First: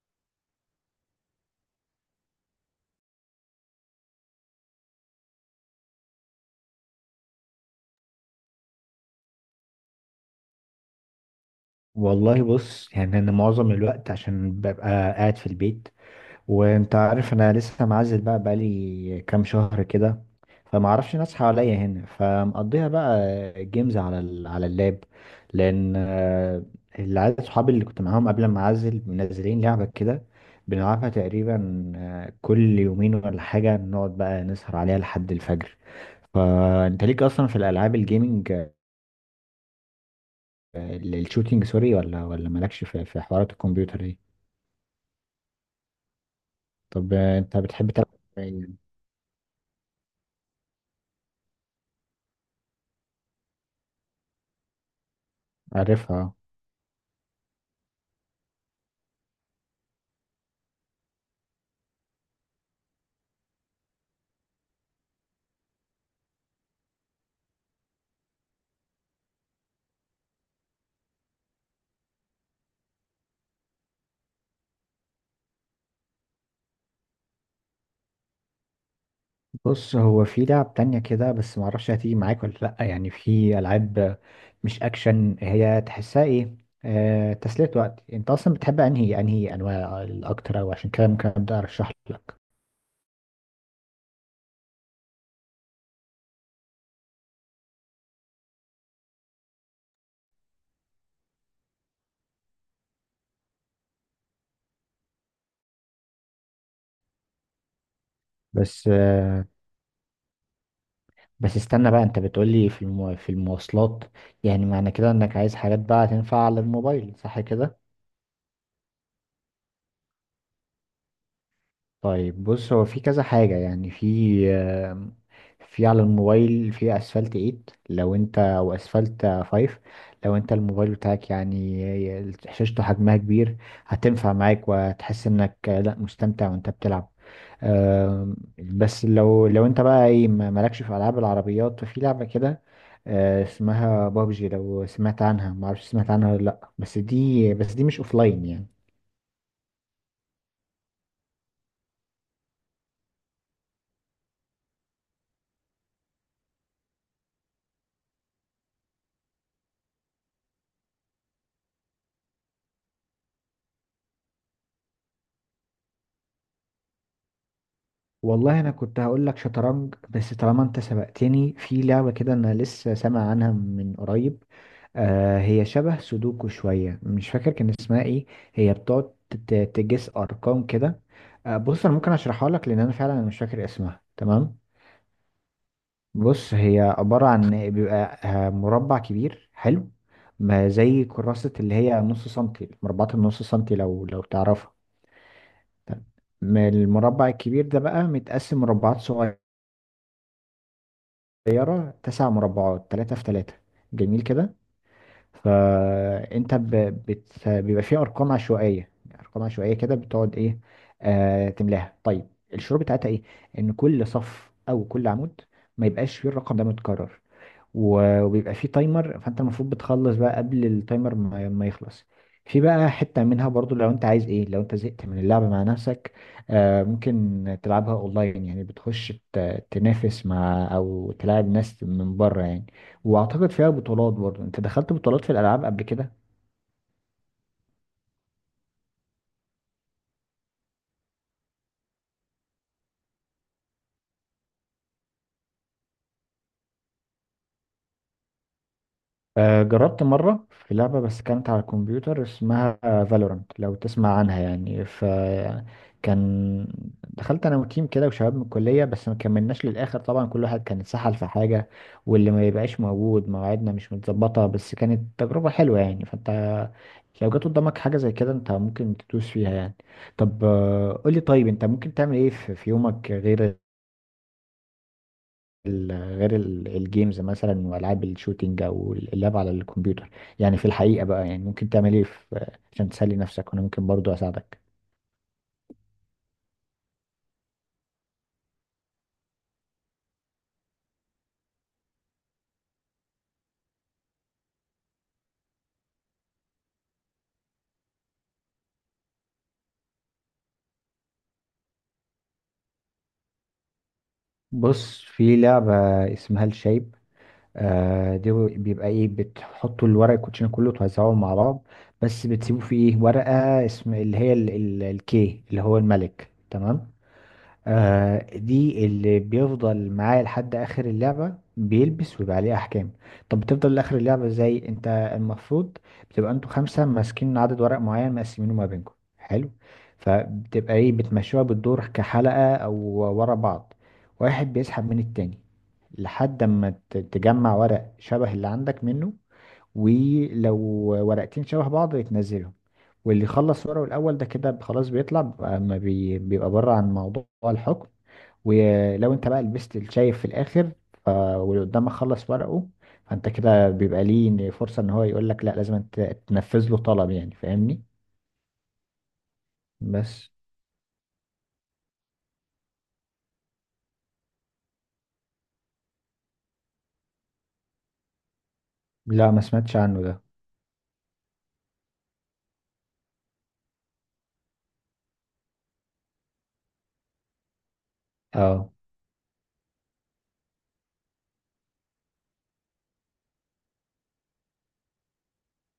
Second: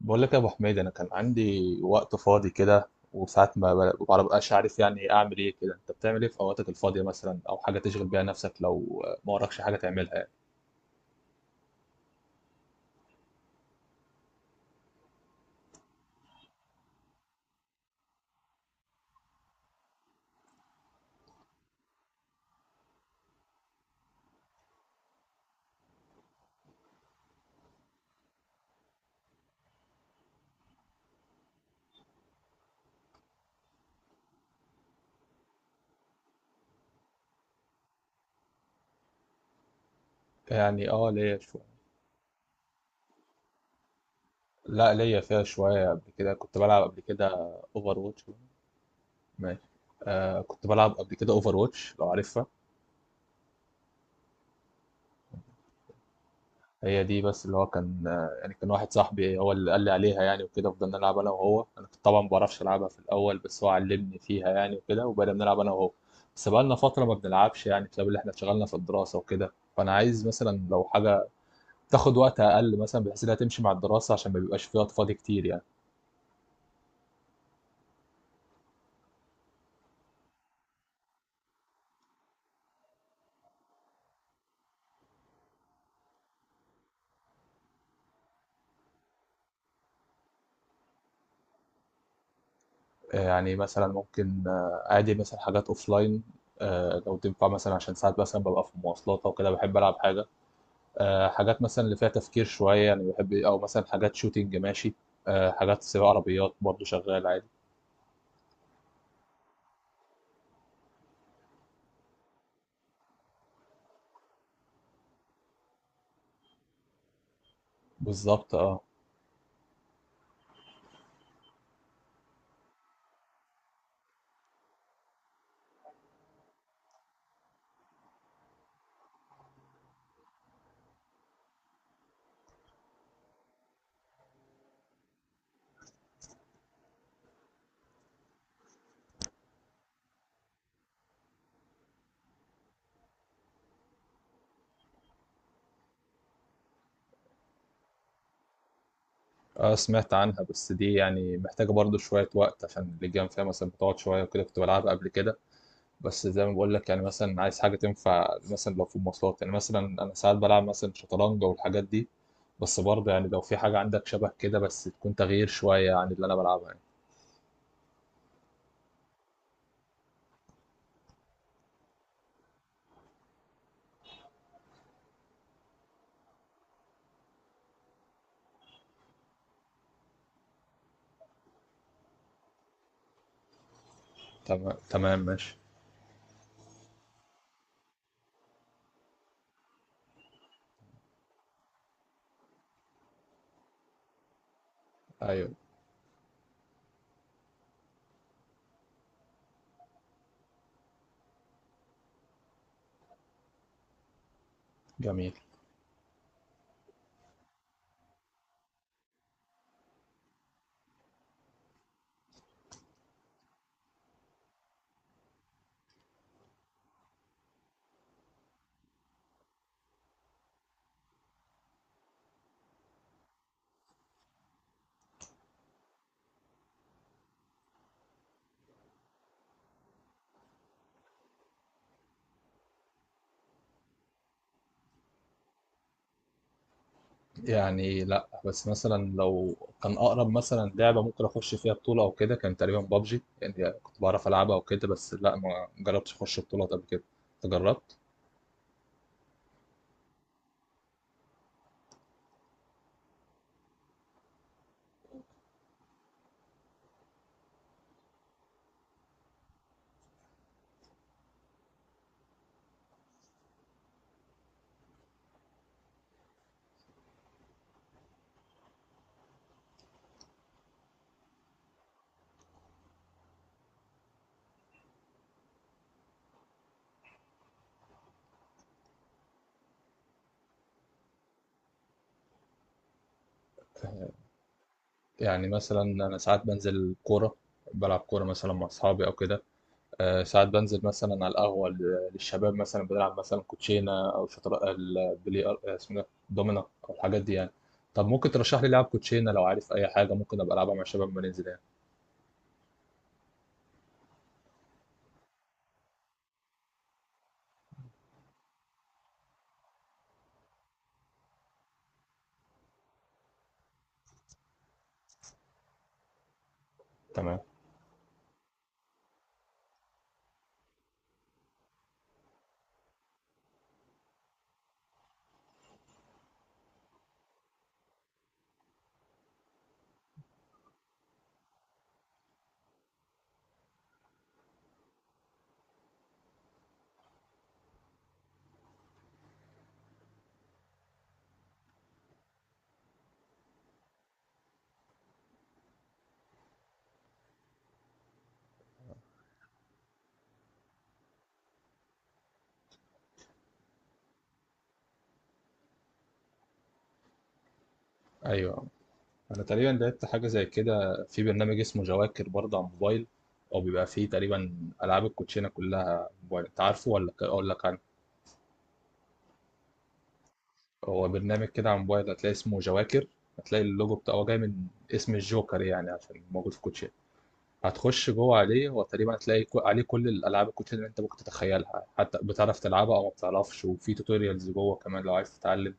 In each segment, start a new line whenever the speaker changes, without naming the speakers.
بقول لك يا ابو حميد، انا كان عندي وقت فاضي كده، وساعات ما ببقاش عارف يعني إيه اعمل ايه كده. انت بتعمل ايه في اوقاتك الفاضيه مثلا، او حاجه تشغل بيها نفسك لو ما وراكش حاجه تعملها يعني؟
والله بص يعني انا معظم الوقت عشان ببقى قاعد في البيت، وانت عارف انا لسه معزل بقى بقالي كام شهر كده. فما اعرفش ناس حواليا هنا، فمقضيها بقى جيمز على اللاب، لان العيال صحابي اللي كنت معاهم قبل ما اعزل منزلين لعبة كده، بنلعبها تقريبا كل يومين ولا حاجة، نقعد بقى نسهر عليها لحد الفجر. فانت ليك اصلا في الالعاب الجيمنج
يعني اه ليا شويه.
الشوتينج سوري، ولا مالكش في حوارات الكمبيوتر دي؟
لا ليا فيها شويه، قبل كده كنت بلعب قبل
طب
كده
انت بتحب
اوفر
تلعب
واتش.
إيه؟
ماشي. آه كنت بلعب قبل كده اوفر واتش لو عارفها.
عارفها.
هي دي بس اللي هو كان، يعني كان واحد صاحبي هو اللي قال لي عليها يعني وكده، فضلنا نلعب انا وهو. انا كنت طبعا ما بعرفش العبها في الاول، بس هو علمني فيها يعني وكده، وبقينا بنلعب انا وهو. بس بقالنا فتره ما بنلعبش يعني، بسبب اللي احنا اتشغلنا في الدراسه وكده. فانا عايز مثلا لو حاجه تاخد وقت اقل مثلا، بحيث انها تمشي مع الدراسه، عشان ما بيبقاش في وقت فاضي كتير يعني.
بص هو في لعب تانية كده، بس معرفش هتيجي معاك ولا لأ، يعني في ألعاب مش أكشن، هي تحسها إيه؟ آه، تسلية وقت. أنت أصلا بتحب أنهي أنواع الأكتر؟ أو عشان كده ممكن أبدأ أرشح لك.
يعني مثلا ممكن، عادي مثلا حاجات اوفلاين. لو تنفع مثلا، عشان ساعات مثلا ببقى في مواصلات او كده بحب العب حاجه. حاجات مثلا اللي فيها تفكير شوية يعني بحب، أو مثلا حاجات شوتينج ماشي. حاجات سباق عربيات برضو شغال عادي.
بس آه بس استنى بقى، أنت بتقولي في المواصلات، يعني معنى كده إنك عايز حاجات بقى تنفع على الموبايل، صح كده؟
بالظبط اه.
طيب بص هو في كذا حاجة، يعني في على الموبايل، في اسفلت 8 لو انت، او اسفلت 5 لو انت الموبايل بتاعك يعني شاشته حجمها كبير، هتنفع معاك وهتحس انك لا، مستمتع وانت بتلعب. بس لو انت بقى ايه، مالكش في العاب العربيات، ففي لعبة كده اسمها بابجي، لو سمعت عنها، معرفش سمعت عنها ولا لا، بس دي مش اوفلاين يعني.
اه سمعت عنها، بس دي يعني محتاجة برضو شوية وقت، عشان اللجام فيها مثلا بتقعد شوية وكده، كنت بلعبها قبل كده. بس زي ما بقول لك يعني، مثلا عايز حاجة تنفع مثلا لو في مواصلات يعني، مثلا أنا ساعات بلعب مثلا شطرنج والحاجات دي. بس برضه يعني لو في حاجة عندك شبه كده، بس تكون تغيير شوية عن اللي أنا بلعبها يعني.
والله انا كنت هقول لك شطرنج، بس طالما انت سبقتني في لعبة كده، انا لسه سامع عنها من قريب. هي شبه سودوكو شوية، مش فاكر كان اسمها ايه. هي بتقعد تجس ارقام كده. بص انا ممكن اشرحها لك، لان انا فعلا مش فاكر اسمها. تمام؟
تمام تمام ماشي.
بص هي عبارة عن، بيبقى مربع كبير، حلو؟ ما زي كراسة اللي هي نص سنتي، مربعات النص سنتي، لو تعرفها.
أيوه.
تمام. المربع الكبير ده بقى متقسم مربعات صغيرة صغيرة، تسع مربعات، تلاتة في تلاتة. جميل كده.
جميل.
فأنت ب... بيبقى فيه أرقام عشوائية كده. بتقعد إيه؟ تملاها. طيب الشروط بتاعتها إيه؟ إن كل صف أو كل عمود ما يبقاش فيه الرقم ده متكرر. و- وبيبقى فيه تايمر، فانت المفروض بتخلص بقى قبل التايمر ما يخلص. في بقى حتة منها برضو، لو انت عايز ايه، لو انت زهقت من اللعب مع نفسك، ممكن تلعبها اونلاين، يعني بتخش تنافس مع، او تلاعب ناس من بره يعني. واعتقد فيها بطولات برضو. انت دخلت بطولات في الالعاب قبل كده؟
يعني لأ، بس مثلًا لو كان أقرب مثلًا لعبة ممكن أخُش فيها بطولة أو كده، كان تقريبًا PUBG، يعني كنت باعرف ألعبها وكده، بس لأ، ما جرّبتش أخُش بطولات قبل كده. أنت جرّبت؟
جربت مرة في لعبة، بس كانت على الكمبيوتر، اسمها فالورانت لو تسمع عنها يعني، فكان دخلت انا وتيم كده وشباب من الكلية، بس ما كملناش للآخر طبعا. كل واحد كان اتسحل في حاجة، واللي ما يبقاش موجود، مواعيدنا مش متظبطة. بس كانت تجربة حلوة يعني، فانت لو جت قدامك حاجة زي كده، انت ممكن تدوس فيها يعني. طب قولي، طيب انت ممكن تعمل ايه في يومك، غير ال- غير ال- الجيمز مثلا والعاب الشوتينج او اللعب على الكمبيوتر؟ يعني في الحقيقه بقى، يعني ممكن تعمل ايه عشان تسلي نفسك، وانا ممكن برضو اساعدك.
يعني مثلًا أنا ساعات بانزل كورة، بالعب كورة مثلًا مع أصحابي أو كده. ساعات بانزل مثلًا على القهوة للشباب مثلًا بنلعب مثلًا كوتشينة أو شطر البلي اسمه ده، دومنا أو الحاجات دي يعني. طَب ممكن ترشّح لي لعب كوتشينة لو عارف أي حاجة ممكن أبقى ألعبها مع الشباب أمّا ننزل يعني؟
بص في لعبه اسمها الشايب. دي بيبقى ايه، بتحطوا الورق، الكوتشينه كله توزعوه مع بعض، بس بتسيبوا فيه ايه، ورقه اسم اللي هي الكي اللي هو الملك. تمام؟
تمام.
دي اللي بيفضل معاه لحد اخر اللعبة، بيلبس ويبقى عليه احكام. طب بتفضل لاخر اللعبة ازاي انت؟ المفروض بتبقى انتوا خمسة ماسكين عدد ورق معين مقسمينه ما بينكم، حلو؟ فبتبقى ايه، بتمشوها بالدور كحلقة، او ورا بعض، واحد بيسحب من التاني لحد ما تجمع ورق شبه اللي عندك منه. ولو ورقتين شبه بعض يتنزلهم، واللي يخلص ورقه الأول ده كده خلاص، بيطلع بقى- ما بي- بيبقى بره عن موضوع الحكم. ولو انت بقى لبست الشايف في الآخر واللي قدامك خلص ورقه، فانت كده بيبقى ليه فرصة ان هو يقول لك لا، لازم تنفذ له طلب يعني، فاهمني؟
أيوه. انا تقريبا لعبت حاجه
بس
زي كده في برنامج اسمه جواكر برضه على الموبايل، او بيبقى فيه تقريبا العاب الكوتشينه كلها موبايل. انت عارفه ولا اقول لك عنه؟
لا، ما سمعتش عنه ده.
هو برنامج كده على الموبايل، هتلاقي اسمه جواكر. هتلاقي اللوجو بتاعه هو جاي من اسم الجوكر يعني، عشان موجود في الكوتشينه. هتخش جوه عليه،
اه
هو تقريبا هتلاقي عليه كل الالعاب الكوتشينه اللي انت ممكن تتخيلها، حتى بتعرف تلعبها او ما بتعرفش، وفي توتوريالز جوه كمان لو عايز تتعلم.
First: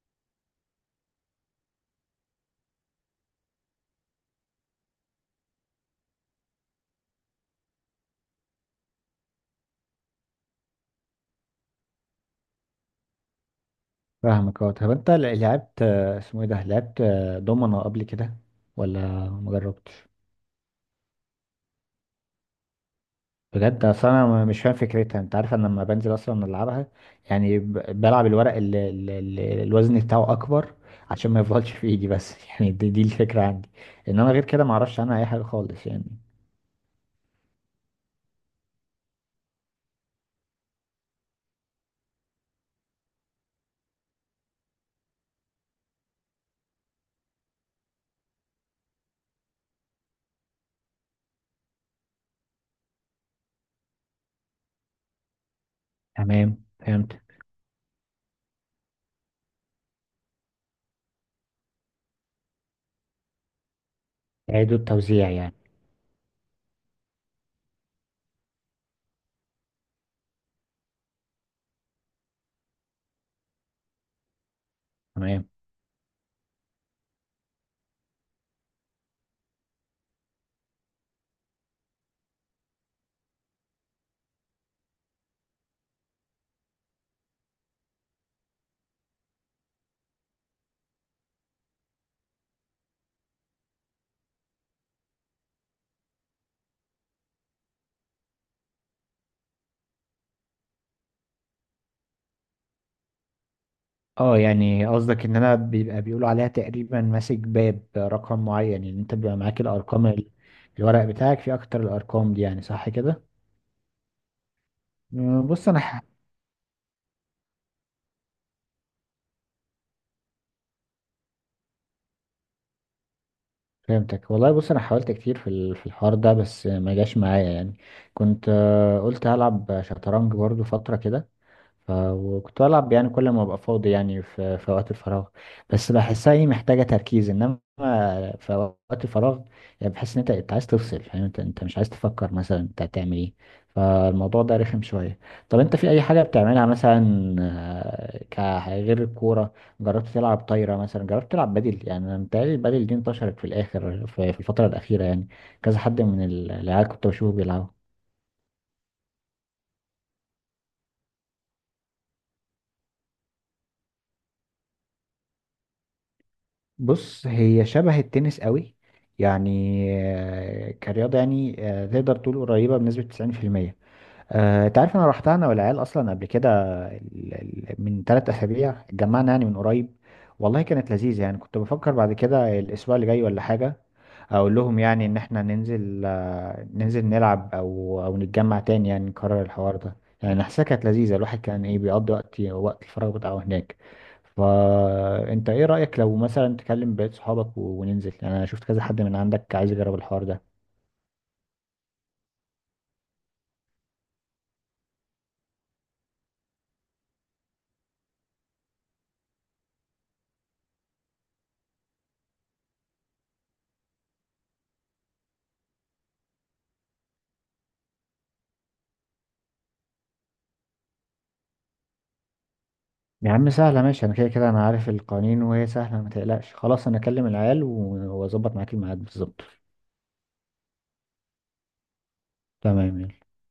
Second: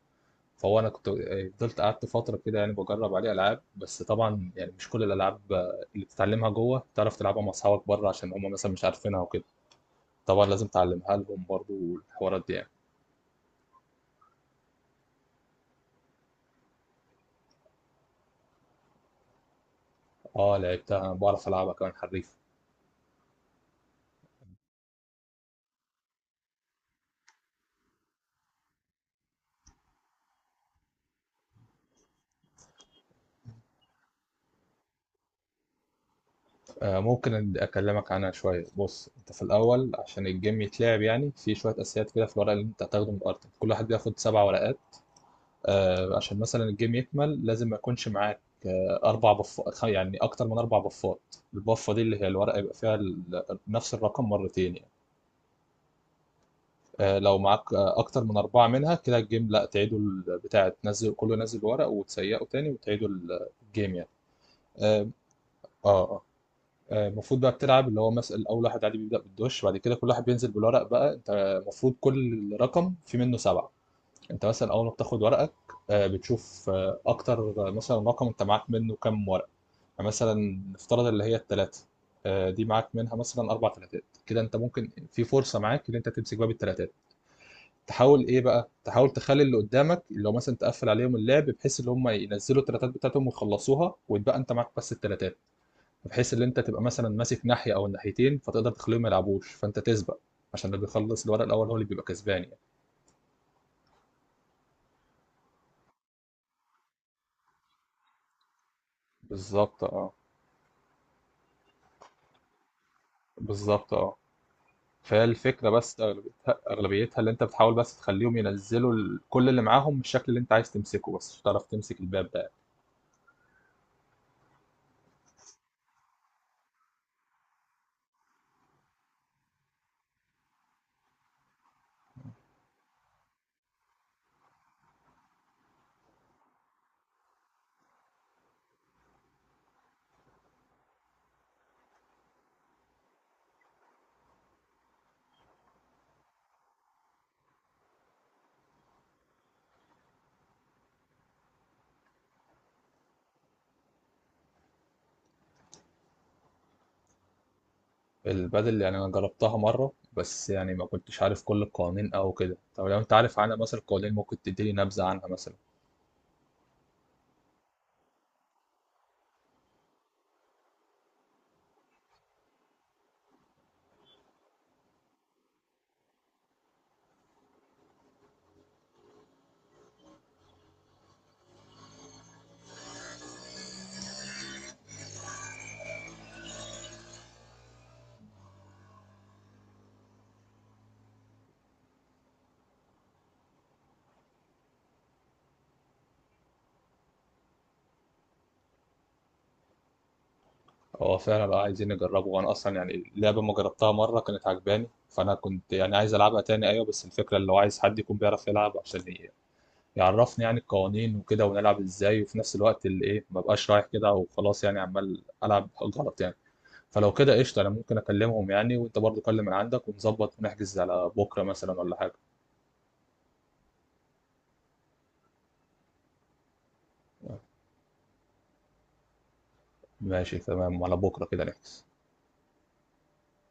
فهو انا كنت فضلت قعدت فتره كده يعني بجرب عليه العاب، بس طبعا يعني مش كل الالعاب اللي بتتعلمها جوه تعرف تلعبها مع اصحابك بره، عشان هم مثلا مش عارفينها وكده. طبعا لازم تعلمها لهم برضو والحوارات دي يعني.
فاهمك. اه طب انت لعبت آه، اسمه ايه ده لعبت آه، دومنة قبل كده ولا مجربتش؟
اه لعبتها، بعرف العبها كمان حريف.
بجد؟ اصل انا مش فاهم فكرتها. انت عارف انا لما بنزل اصلا العبها يعني، بلعب الورق اللي الوزن بتاعه اكبر عشان ما يفضلش في ايدي بس يعني، دي الفكره عندي، انما غير كده ما اعرفش عنها اي حاجه خالص يعني.
آه ممكن اكلمك عنها شويه. بص انت في الاول، عشان الجيم يتلعب يعني في شويه اساسيات كده، في الورق اللي انت هتاخده من الارض، كل واحد بياخد سبع ورقات. عشان مثلا الجيم يكمل، لازم ما يكونش معاك اربع بف، يعني اكتر من اربع بفات. البفه دي اللي هي الورقه يبقى فيها نفس الرقم مرتين يعني.
تمام فهمت.
لو معاك اكتر من اربعه منها كده، الجيم لا تعيدوا البتاع تنزل، كله ينزل ورق وتسيقه تاني، وتعيدوا الجيم يعني.
اعادة
اه
توزيع يعني.
اه. آه، المفروض بقى بتلعب اللي هو مثلا اول واحد عادي بيبدا بالدوش، بعد كده كل واحد بينزل بالورق بقى. انت المفروض كل رقم في منه سبعه. انت مثلا اول ما بتاخد
تمام.
ورقك بتشوف اكتر مثلا رقم انت معاك منه كام ورقه يعني. مثلا نفترض اللي هي الثلاثه، دي معاك منها مثلا اربع ثلاثات كده، انت ممكن في فرصه معاك ان انت تمسك باب الثلاثات. تحاول ايه بقى، تحاول تخلي اللي قدامك اللي هو مثلا تقفل عليهم اللعب، بحيث ان هم ينزلوا الثلاثات بتاعتهم ويخلصوها، ويتبقى انت معاك بس الثلاثات. بحيث ان انت تبقى مثلا ماسك ناحيه او الناحيتين، فتقدر تخليهم ما يلعبوش، فانت تسبق، عشان اللي بيخلص الورق الاول هو اللي بيبقى كسبان يعني.
اه يعني قصدك ان انا بيبقى بيقولوا عليها تقريبا ماسك باب رقم معين، يعني انت بيبقى معاك
بالظبط
الارقام
اه.
الورق بتاعك فيه اكتر الارقام دي يعني، صح كده؟
بالظبط اه.
بص
فالفكرة
انا
بس أغلبيتها اللي أنت بتحاول بس تخليهم ينزلوا كل اللي معاهم بالشكل اللي أنت عايز تمسكه، بس مش هتعرف تمسك الباب ده.
فهمتك. والله بص انا حاولت كتير في الحوار ده بس ما جاش معايا يعني. كنت قلت هلعب شطرنج برضو فترة كده، وكنت بلعب يعني كل ما ابقى فاضي، يعني في وقت الفراغ، بس بحسها ايه، محتاجة تركيز، انما في وقت الفراغ يعني بحس ان انت، انت عايز تفصل، فاهم؟ انت مش عايز تفكر مثلا انت هتعمل ايه، فالموضوع ده رخم شوية. طب انت في اي حاجة بتعملها مثلا، آه، ك غير الكورة؟ جربت تلعب طايرة مثلا؟ جربت تلعب بدل؟ يعني انا متهيألي البدل دي انتشرت في الاخر في الفترة الأخيرة يعني، كذا حد من العيال كنت بشوفه بيلعبوا.
البدل يعني أنا جربتها مرة، بس يعني ما كنتش عارف كل القوانين أو كده. طب لو أنت عارف عنها مثلا القوانين، ممكن تديني نبذة عنها مثلا؟
بص هي شبه التنس قوي يعني، كرياضة، يعني تقدر تقول قريبة بنسبة 90%. انت عارف انا رحتها انا والعيال اصلا قبل كده، من 3 اسابيع اتجمعنا يعني، من قريب. والله كانت لذيذه يعني، كنت بفكر بعد كده الاسبوع اللي جاي ولا حاجه اقول لهم يعني ان احنا ننزل، ننزل نلعب، او نتجمع تاني يعني، نكرر الحوار ده، يعني حاسسها كانت لذيذه. الواحد كان ايه، بيقضي وقت الفراغ بتاعه هناك. فانت ايه رايك لو مثلا تكلم بقية صحابك و- وننزل، يعني انا شفت كذا حد من عندك عايز يجرب الحوار ده.
هو فعلا بقى عايزين نجربه، وأنا أصلا يعني اللعبة ما جربتها مرة كانت عجباني، فأنا كنت يعني عايز ألعبها تاني. أيوة بس الفكرة اللي هو عايز حد يكون بيعرف يلعب، عشان يعرفني يعني القوانين وكده ونلعب ازاي، وفي نفس الوقت اللي ايه ما بقاش رايح كده وخلاص يعني عمال العب غلط يعني. فلو كده قشطه، انا ممكن اكلمهم يعني، وانت برضو كلم من عندك، ونظبط ونحجز على بكره مثلا ولا حاجه.
يا عم سهلة ماشي، أنا كده كده أنا عارف القوانين وهي سهلة، ما تقلقش، خلاص أنا أكلم العيال و- وأظبط معاك الميعاد بالظبط.
ماشي تمام، على بكره كده نحجز.
تمام يلا.